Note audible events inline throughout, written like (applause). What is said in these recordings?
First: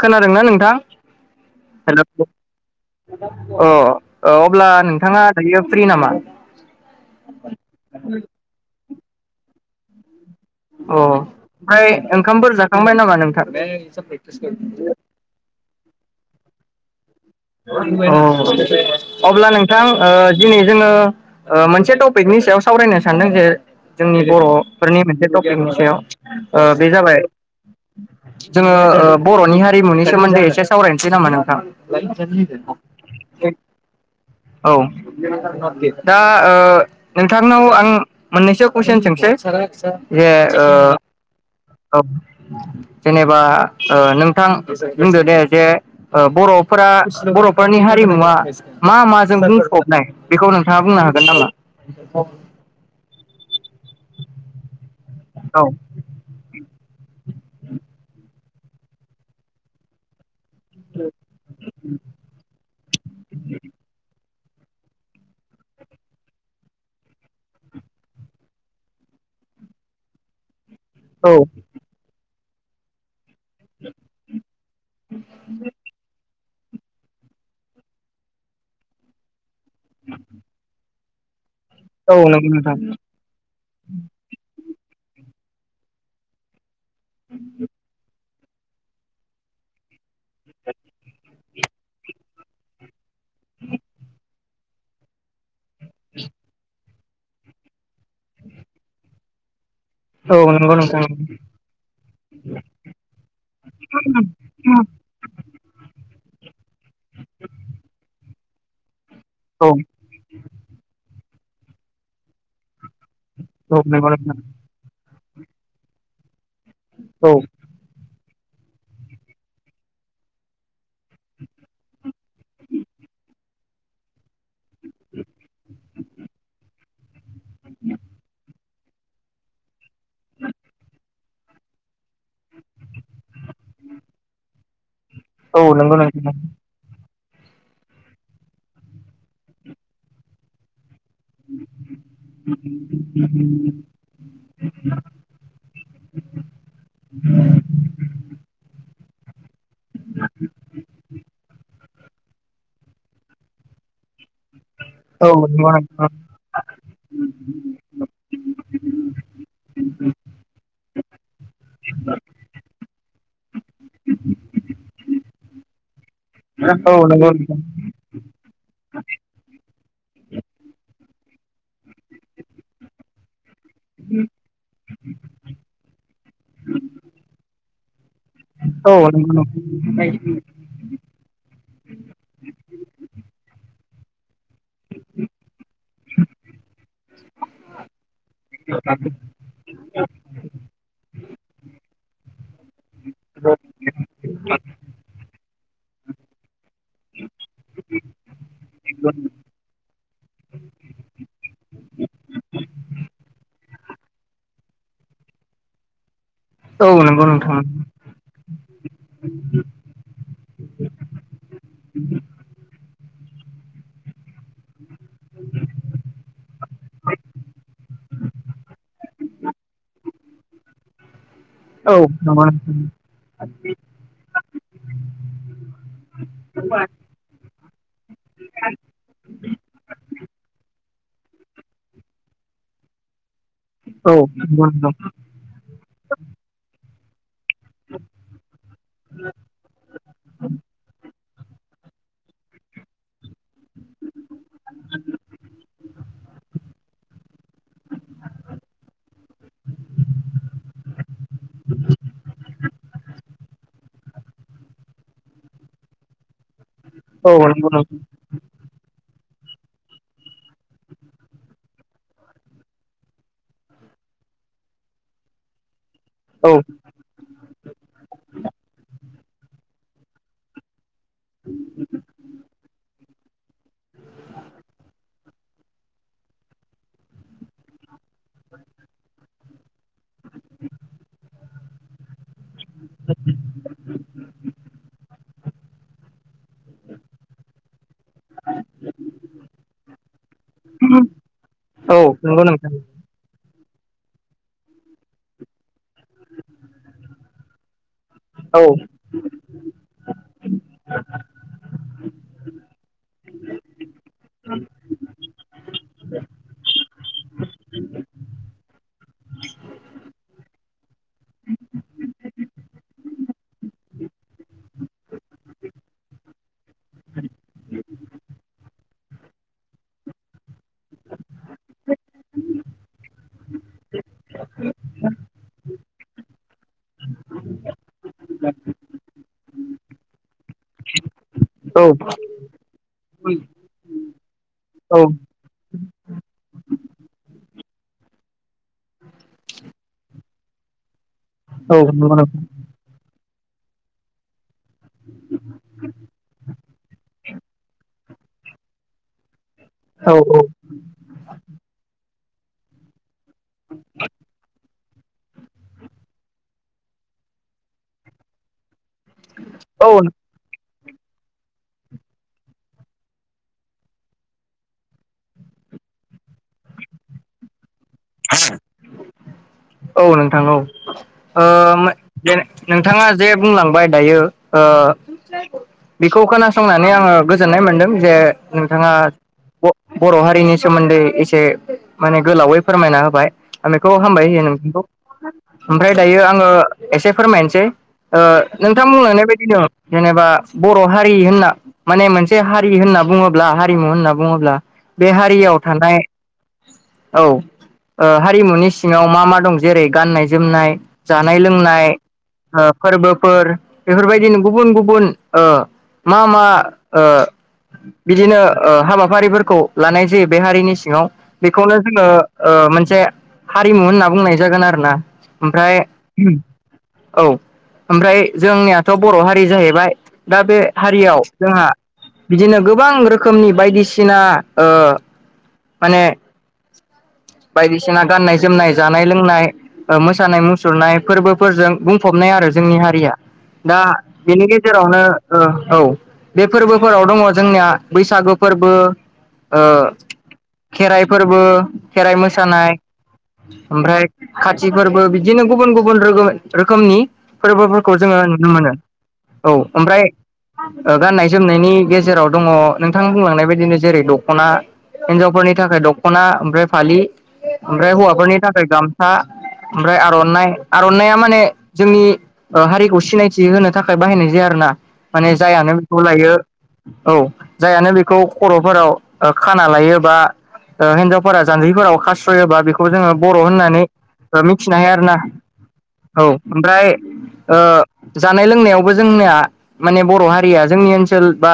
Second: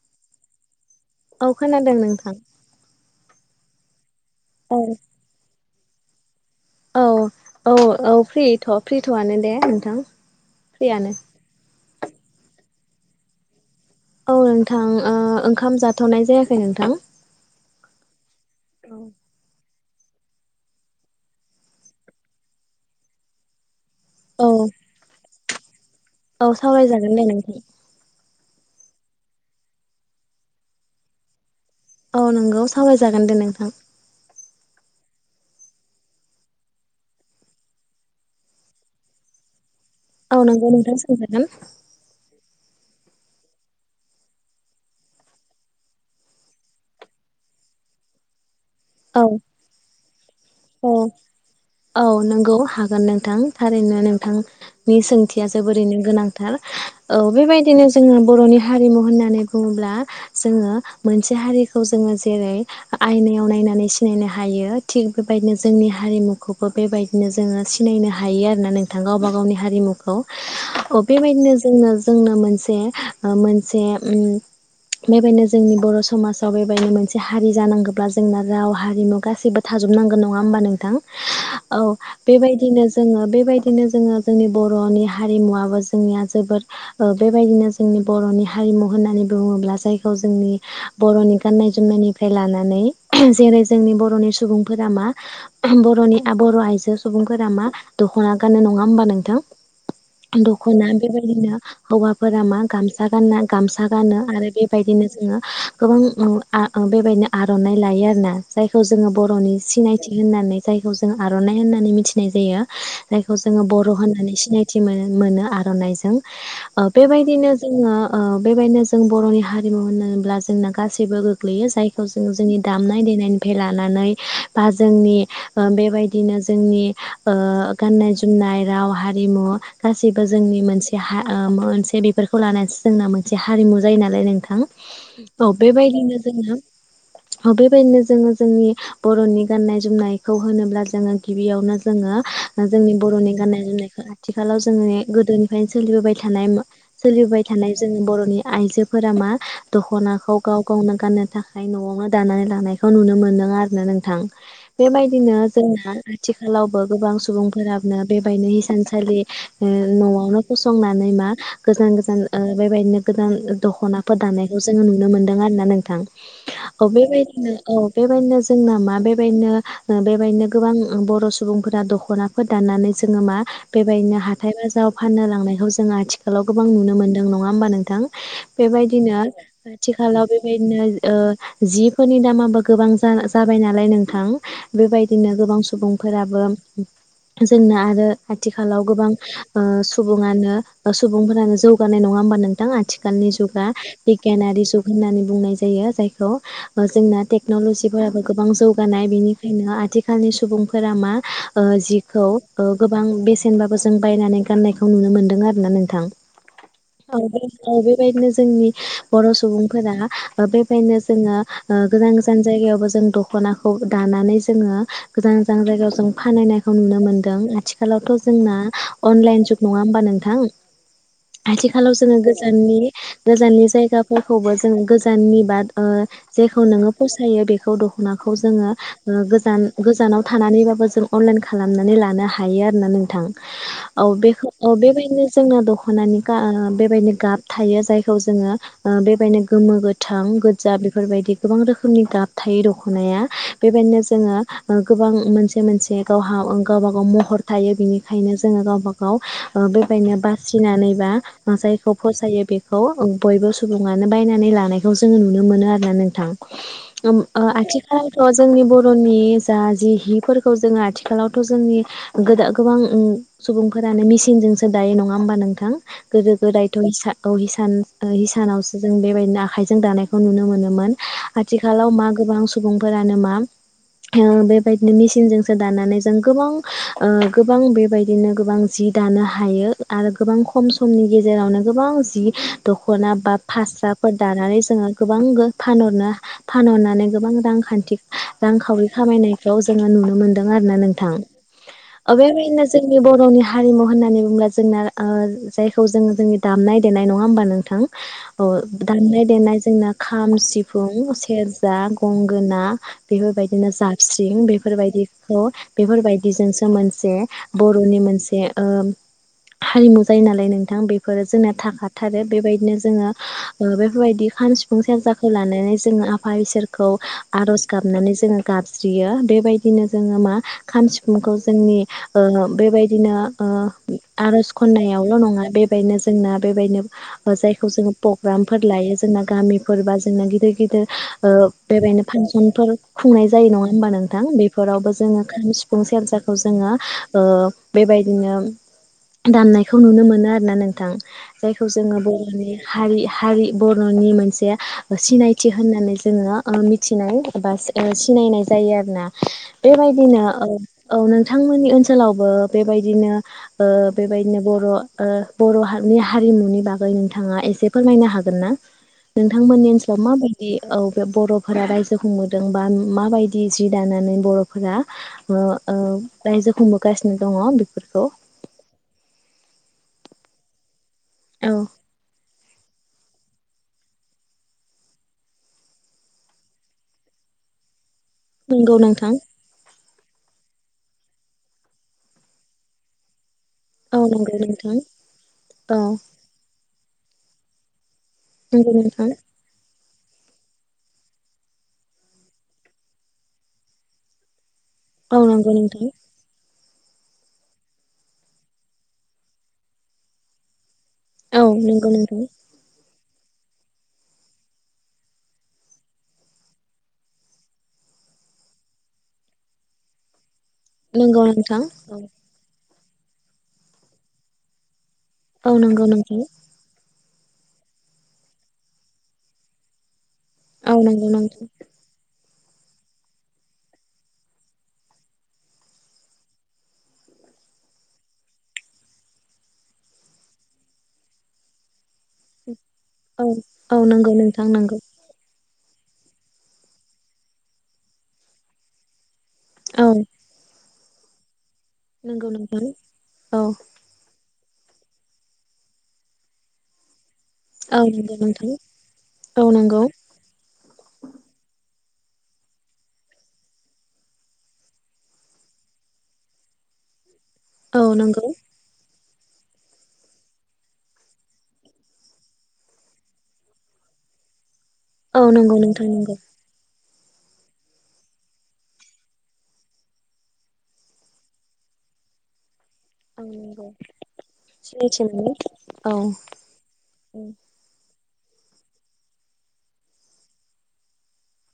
खोनादोंना नोंथां? औ खोनादों हेल' नोंथां। अ अब्ला नोंथाङा दायो फ्रि नामा? औ औ औ फ्रिथ' फ्रिथ'आनो दे नोंथां। अ फ्रियानो ओमफ्राय ओंखामफोर जाखांबाय नामा नोंथां? औ नोंथां ओ ओंखाम जाथ'नाय जायाखै नोंथां। अ अब्ला नोंथां ओ दिनै जोङो ओ मोनसे टपिकनि सायाव सावरायनो सानदों जे जोंनि औ बर'फोरनि मोनसे टपिकनि औ सायाव बे सावरायजागोन जाबाय दे नोंथां जोङो बर'नि हारिमुनि सोमोन्दै एसे सावरायनोसै नामा नोंथां (unintelligible) औ नंगौ सावरायजागोन दे नोंथां औ दा नोंथांनाव आं मोननैसो कुइसन सोंसै जे औ नंगौ नोंथां सोंजागोन ओ जेनेबा ओ नोंथां बुंदो दे जे बर'फोरा बर'फोरनि हारिमुवा मा औ माजों बुंफबनाय? बेखौ नोंथाङा औ बुंनो हागोन नामा औ नंगौ हागोन नोंथां थारैनो नोंथां नि सोंथिया औ जोबोरैनो गोनांथार औ बेबायदिनो जोङो बर'नि हारिमु होननानै बुङोब्ला जोङो मोनसे हारिखौ जोङो जेरै आयनायाव नायनानै सिनायनो हायो थिग बेबायदिनो जोंनि हारिमुखौबो बेबायदिनो जोङो सिनायनो हायो आरोना नोंथां गावबा गावनि हारिमुखौ अ औ बेबायदिनो जोंनो जोंनो मोनसे मोनसे उम बेबायनो जोंनि बर' समाज साव बेबायदिनो मोनसे हारि जानांगौब्ला जोंना राव हारिमु गासैबो थाजोबनांगोन नङा होमबा नोंथां औ नंगौ नोंथां बेबायदिनो जोङो बेबायदि नो जोङो जोंनि बर'नि हारिमुवाबबो जोंनिया जोबोर बेबायदिनो जोंनि बर'नि हारिमु होननानै बुङोब्ला जायखौ जोंनि बर'नि गाननाय जोमनायनिफ्राय लानानै जेरै जोंनि बर'नि सुबुं फोरख मा बर'नि बर' आइजो सुबुंफोरा मा दख'ना गाननो नङा होमबा नोंथां (unintelligible) दख'ना नोंथां बेबायदिनो हौवाफोरा मा गामसा गानना गामसा गानो आरो बेबायदिनो जों ङो गोबां उम आं बेबायदिनो आर'नाइ लायो आरोना जायखौ जोङो बर'नि औ सिनायथि होननानै जायखौ जों आर'नाइ होननानै मिथिनाय जायो जायखौ जोङो बर' नंगौ होननानै नोंथां सिनायथि मोनो। मोनो आर'नाइजों औ बेबायदिनो जोङो ओ बेबायदिनो जों बर'नि हारिमु होनोब्ला जोंना गासैबो गोग्लैयो जायखौ जों जोंनि दामनाय दे फैनायनिफ्राय लानानै बा जोंनि बेबायदिनो जोंनि ओ गाननाय जोमनाय राव हारिमु गासिबो जोंनि मोनसे हा मोनसे बेफोरखौ लानानैसो जोंना मोनसे हारिमु नुजायो नाल नोंथां औ नंगौ नोंथां नंगौ बेबायदिनो नोंथां जोङो अ बेबायदिनो जोङो जोंनि बर'नि गाननाय जोमनायखौ होनोब्ला जोङो गिबियावनो जोङो जोंनि बर'नि गाननाय जोमनायखौ आथिखालाव जोङो गोदोनिफ्राय सोलिबोबाय थानाय सोलिबाय थानाय जोनि बर'नि आइजो फोरा मा दख'नाखौ गाव गावनो गाननो थाखाय न'आवनो दानानै लानायखौ नुनो मोनदों आरोना नोंथां। औ बेबायदिनो जोंहा आथिखालावबो गोबां सुबुंफोरानो बेबायनो हिसानसालि ओ न'आवनो फसंनानै मा गोजान गोजान ओ बेबायदिनो गोजान दख'नाफोर दानायखौ जों नुनो मोनदों आरोना नोंथां औ नंगौ बेबायदिनो औ नोंथां बेबायदिनो जोंना मा बेबायदिनो बेबायदिनो गोबां ओं बर' सुबुंफोरा दख'नाफोर दाननानै जोङो मा बेबायदिनो हाथाय बाजाराव फाननो लांनायखौ जों आथिखालाव गोबां नुनो मोनदों नङा होमबा नोंथां बे औ नंगौ नोंथां औ बेबायदिनो नंगौ आथिखालाव बेबायदिनो ओ जिफोरनि दामाबो गोबां जाजाबाय नालाय नों थां बेबायदिनो गोबां सुबुंफोराबो जोंनो आरो आथिखालाव गोबां ओ सुबुङानो अ सु बुंफोरानो जौगानाय नङा होमबा नोंथां आथिखालनि जुगा बिगियानारि जुग होननानै बुंनाय जायो जाय खौ जोंना टेक्न'लजिफोराबो गोबां जौगानाय बेनिखायनो आथि- खालनि सुबुंफोरा मा ओ जिखौ ओ गोबां बेसेनबाबो जों बायनानै गाननायखौ नुनो मोनदों आरोना नोंथां औ औ औ बेबायदिनो जोंनि बर' सुबुंफोरा बेबायदिनो जोङो ओ गोजान जायगायावबो जों दख'नाखौ दानानै जोङो। गोजान गोजान जायगायाव जों फाननायखौ नुनो मोनदों आथिखालावथ' जोंना अनलाइन जुग नङा होमबा नोंथां। औ आथिखालाव जोङो नंगौ नोंथां गोजाननि गोजाननि जायगाफोरखौबो जोङो गोजाननि बाद ओ जेखौ नोङो फसायो बेखौ दखनाखौ जोङो ओ गोजान गोजानाव थानानै बा बो जों अनलाइन खालामनानै लानो हायो आरोना नोंथां। औ बेखौ नंगौ औ नोंथां बेबायदिनो जोंना दख'नानि गा बेबायदिनो गाब थायो जायखौ जोङो ओ बेबायनो गोमो गोथां गोजा बेफोरबायदि गोबां रोखोमनि गाब थायो द- खनाया बेबायदिनो जोङो गोबां मोनसे मोनसे गावहा गावब गाव महर थायो। बेनिखायनो जोङो गावब गाव ओ बेबायनो बासिनानैबा जायखौ फसायो बेखौ बयबो सुबुङनो बायनानै लानायखौ जोङो नुनो मोनो आरोना नोंथां। ओम औ ओ‌ नंगौ नोंथां आथिखाालफोराव जांनि बर फोरनि जा जि हिफोरखौ जोङो आथिखालावथ' जोंनि गोदा गोबां ओं सुबुंफोरा माने मिसिंजोंसो दायो नङा होमबा नोंथां। गोदो औ गोदायथ' हिसा औ हिसान ओ हिसानावसो जों बेबायदिनो आखाइजों दानायखौ नुनो मोनोमोन। आथिखालाव मा गोबां (unintelligible) से बायदिनो मेसिंजों जों दानानै जों गोबां ओ गोबां बेबायदिनो गोबां जि दानो हायो आरो गोबां खम समनि गेजेरावनो गोबां जि दख'ना बा फास्राफोर दानानै जोङो गोबां फानहरनो फानहरनानै गोबां रांखान्थि रांखावरि खामायनायखौ जोङो नुनो मोन्दों आरोना नोंथां। औ अ नंगौ बेबायदिनो नोंथां जोंनि बर हारिमु होननानै बुङोब्ला जोंना ओ जायखौ जों जोंनि दामनाय देनाय नङा होमबा नोंथां। अ औ दामनाय देनाय जोंना खाम सिफुं सेरजा गंगोना बेफोरबायदिनो जाबस्रिं बेफोरबायदिखौ बेफोरबायदि जोंसो मोन- से बर'नि मोनसे ओ हारिमु जायो नालाय नोंथां बेफोरो जोंना थाखाथारो बेबायदिनो जोङो बेफोरबायदि खाम सिफुं सेरजाखौ लानानै जोङो आफा इसोरखौ आर'ज गाबनानै जोङो गाब स्रियो बेबायदिनो जोङो मा खाम सिफुंखौ जोंनि बेबायदिनो ओ आर'ज खन्नायावल' नङा बेबायदिनो जोंना बेबायदिनो जायखौ जोङो प्रग्रामफोर लायो जोंना गामिफोर बा जोंना गिदिर गिदिर ओ बेबायदिनो फांसनफोर खुंनाय जायो नङा होमबा नोंथां बेफोरावबो औ जोङोखाम, सिफुं, सोरजाखौ जोङो ओ बेबायदिनो दामनायखौ नुनो मोनो आरोना नोंथां। जायखौ औ जोङो नंगौ नोंथां बर'नि हारि हारि बर'नि मोनसे सिनायथि होननानै जोङो मिथिनाय बा सिनायनाय जायो आरोना। औ बेबायदिनो औ नोंथांमोननि ओनसोलावबो बेबायदिनो ओ बेबायदिनो बर' ओ बर' हा रिनि हारिमुनि बागै नोंथाङा एसे फोरमायनो हागोन ना? नोंथांमोननि औ ओनसोलाव माबायदि औ बे बर' फोर रायजो खुंबोदों बा माबायदि जि दानानै बर'फोरा ओ ओ रा इजो खुंबोगासिनो दङ बेफोरखौ (inaudible) नोंथां औ औ ओ नोंथाङा जे बुंलांबाय दायो ओ बेखौ खोनासंनानै आङो गोजोननाय मोन्दों जे नंगौ नोंथाङा नोंथां बर' हारिनि सोमोन्दै एसे माने गोलावै फोरमायना होबाय आं बेखौ औ हामबाय नंगौ होयो नोंथां नोंथांखौ। औ ओमफ्राय दायो आङो एसे फोरमायनोसै। ओ नोंथां बुंलांनाय बायदिनो जेनेबा बर' हारि होनना माने मोनसे हारि होनना बुङोब्ला हारिमु होनना बुङोब्ला बे औ नंगौ हारियाव नोंथां थानाय औ, ओ हारिमुनि सिङाव मा मा दं जेरै गाननाय जोमनाय जानाय औ लोंनाय ओ (inaudible) फोरबोफोर बेफोरबायदिनो गुबुन गुबुन ओ मा मा ओ बिदिनो ओ हाबाफारिफोरखौ लानाय जे बे हारिनि सिङाव नंगौ नोंथां बेखौनो औ जोङो ओ मोनसे हारिमु होनना बुंनाय जागोन आरोना। औ नंगौ नोंथां। ओमफ्राय औ ओमफ्राय जोंनियाथ' बर' हारि जाहैबाय दा बे औ नंगौ हारियाव नोंथां जोंहा बिदिनो गोबां रोखोमनि बायदिसिना ओ माने बायदिसिना गाननाय जोमनाय, जानाय लोंनाय, ओ मोसानाय मुसुरनाय फोरबोफोरजों बुंफबनाय आरो जोंनि हारिया, औ औ दा नंगौ बेनि नोंथां नंगौ गेजेरावनो ओ औ बे फोरबोफोराव दङ' जोंनिया बैसागु फोरबो, ओ औ खेराइ फोरबो, खेराइ नंगौ नोंथां मोसानाय, औ ओमफ्राय खाथि फोरबो बिदिनो गुबुन गुबुन रोगो-रोखोमनि औ फोरबोफोरखौ नंगौ जोङो नुनो नोंथां मोनो। औ ओमफ्राय गाननाय जोमनायनि गेज् जेराव दङ' नोंथां बुंलांनाय बायदिनो जेरै दख'ना हिन्जावफोरनि थाखाय दख'ना ओमफ्राय फालि औ ओमफ्राय नंगौ हौवाफोरनि थाखाय गामसा ओमफ्राय आर'नाइ, आर'नाइया माने जोंनि ओ हारिखौ सिनायथि होनो थाखाय बाहायनाय जाया आरोना औ माने नंगौ जायानो नोंथां बेखौ नंगौ लायो औ जायानो बेखौ खर'फोराव खा ना लायो बा ओ हिन्जावफोरा जान्जिफोराव खास्र'योबा बे खौ जोङो औ बर' नंगौ होननानै ओ मिथिनो हायो सिनायथि आरोना। मोनो औ ओमफ्राय ओ जानाय लोंनायावबो जोंना माने बर' हारिया जोंनि ओनसोल बा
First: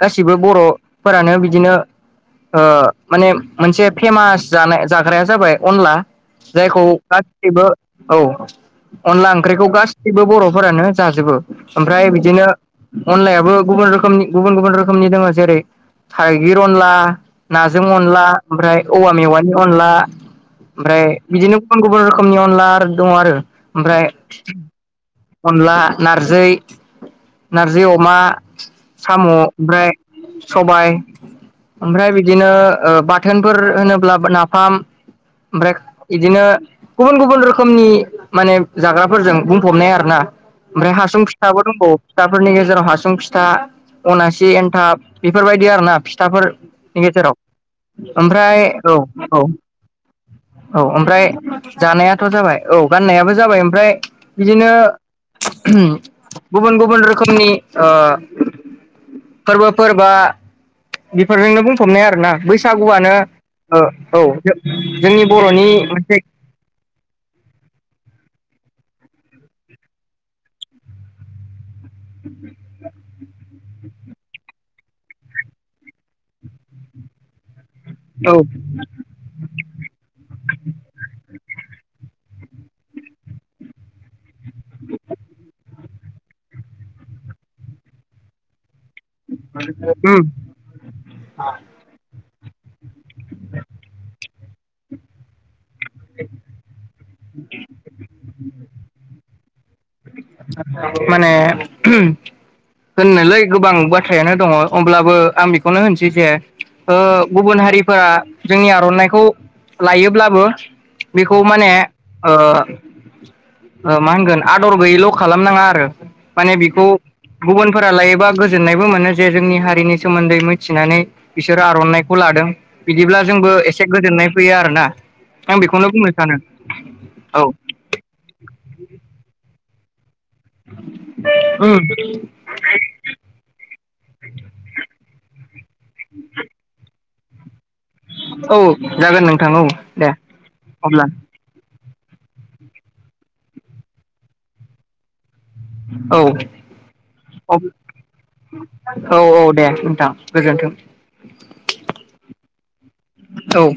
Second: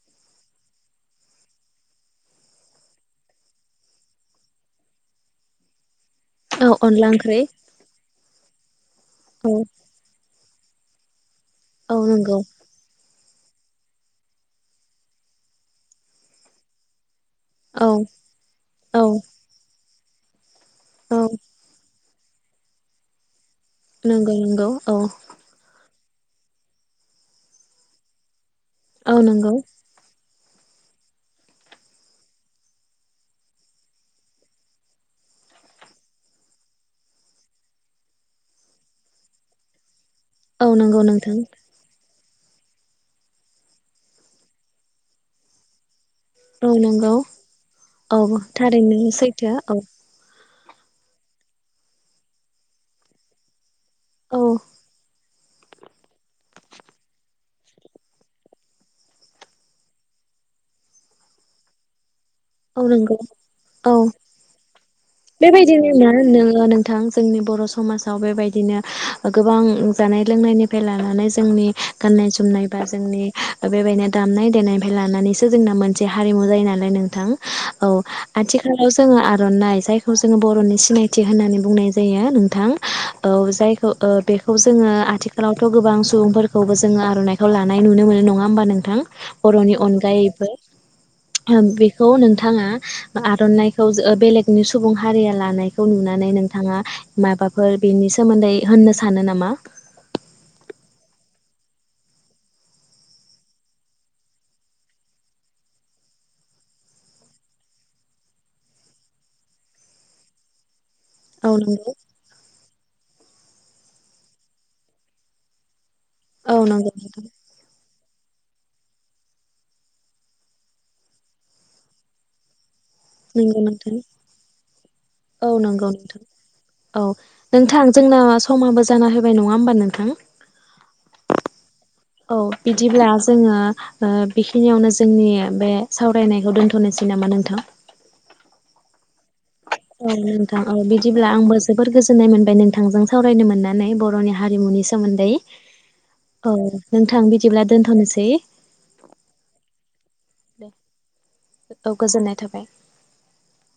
गासिबो बर' फोरानो बिदिनो ओ माने मोनसे फेमास जानाय जाग्राया जाबाय अनला औ जायखौ अनला ओंख्रि गासिबो औ, अनला औ ओंख्रिखौ गासैबो बर'फोरानो जाजोबो। औ ओमफ्राय नंगौ बिदिनो अनलायाबो गुबुन रोखोमनि गुबुन गुबुन रोखोमनि दङ' जेरै थाइगिर अनला नाजों औ अनला, ओमफ्राय औ औवा मेवानि अनला ओमफ्राय औ बिदिनो गुबुन गुबुन रोखोमनि अनला आरो दं आरो। ओमफ्राय नंगौ नंगौ औ अनला नारजि, नारजि अमा, औ साम' नंगौ ओमफ्राय सबाय ओमफ्राय बिदिनो ओ बाथोनफोर होनोब्ला नाफाम ओमफ्राय इदिनो गुबुन गुबुन रोखोमनि माने जाग्राफोरजों बुंफबनाय आरोना। औ ओमफ्राय नंगौ हासुं नोंथां फिथाबो दंबावो। फिथाफोरनि गेजेराव हासुं फिथा अनासि एनथाब बेफोरबायदि आरो ना फिथा औ नि नंगौ गेजेराव औ ओमफ्राय औ थारैनो औ। सैथो औ ओमफ्राय जानायाथ' जाबाय औ गाननायाबो जाबाय ओमफ्राय औ बिदिनो गुबुन गुबुन रोखोमनि ओ फोरबोफोरबा बेफोरजोंनो बुंफबनाय आरोना औ बैसागुआनो नंगौ औ, जोंनि बर'नि बेबायदिनो ना मोनसे नोङो नोंथां जोंनि बर' समाजाव बेबाय दिनो गोबां जानाय लोंनायनिफ्राय लानानै जोंनि गाननाय जोमनाय बा जोंनि दा बेबायदिनो दामनाय देनायफ्राय लानानैसो जोंना मोनसे हारिमु जायो नालाय नोंथां औ आथिखालाव जोङो आर'नाइ जायखौ जोङो बर'नि सिनायथि होननानै बुंनाय जायो नोंथां औ जायखौ बेखौ जोङो आथिखालाव आवथ' गोबां सुबुंफोरखौबो जोङो आर'इखौ लानाय नुनो मोनो नङा होमबा नोंथां बर'नि उम अनगायैबो बे नोंथाङा आर'नाइखौ बेलेगनि सुबुं हारिया लानायखौ नुनानै नोंथाङा माबाफोर बेनि सोमोन्दै होननो सानो नामा माने (inaudible) होननोलै गोबां बाथ्रायानो दङ अब्लाबो आं बेखौनो होनसै जे ओ गुबुन हारिफोरा जोंनि आर'नाइखौ लायोब्लाबो बेखौ औ माने नंगौ ओ ओ मा होनगोन आदर गैयैल' खालामनाङा आरो माने औ बेखौ नंगौ नोंथां गुबुनफोरा लायोबा गोजोननायबो मोनो जे जोंनि हारिनि सोमोन्दै मिथिनानै बिसोरो आर'नाइखौ लादों बिदिब्ला जोंबो नंगौ एसे नोंथां। गोजोननाय फैयो आरोना औ आं बेखौनो नंगौ बुंनो नोंथां सानो औ नोंथां जोंना समाबो जाना होबाय नङा होमबा नोंथां (inaudible) औ बिदिब्ला जोङा बेखिनियावनो जोंनि बे सावरायनायखौ दोनथ'नोसै नामा नोंथां औ जागोन नोंथां औ दे नोंथां औ अब्ला बिदिब्ला आंबो जोबोर गोजोननाय मोनबाय नोंथांजों सावरायनो मोननानै बर'नि हारिमुनि सोमोन्दै औ नोंथां बिदिब्ला दोनथ'नोसै औ औ दे नोंथां दे गोजोन्थों औ गोजोननाय थाबाय औ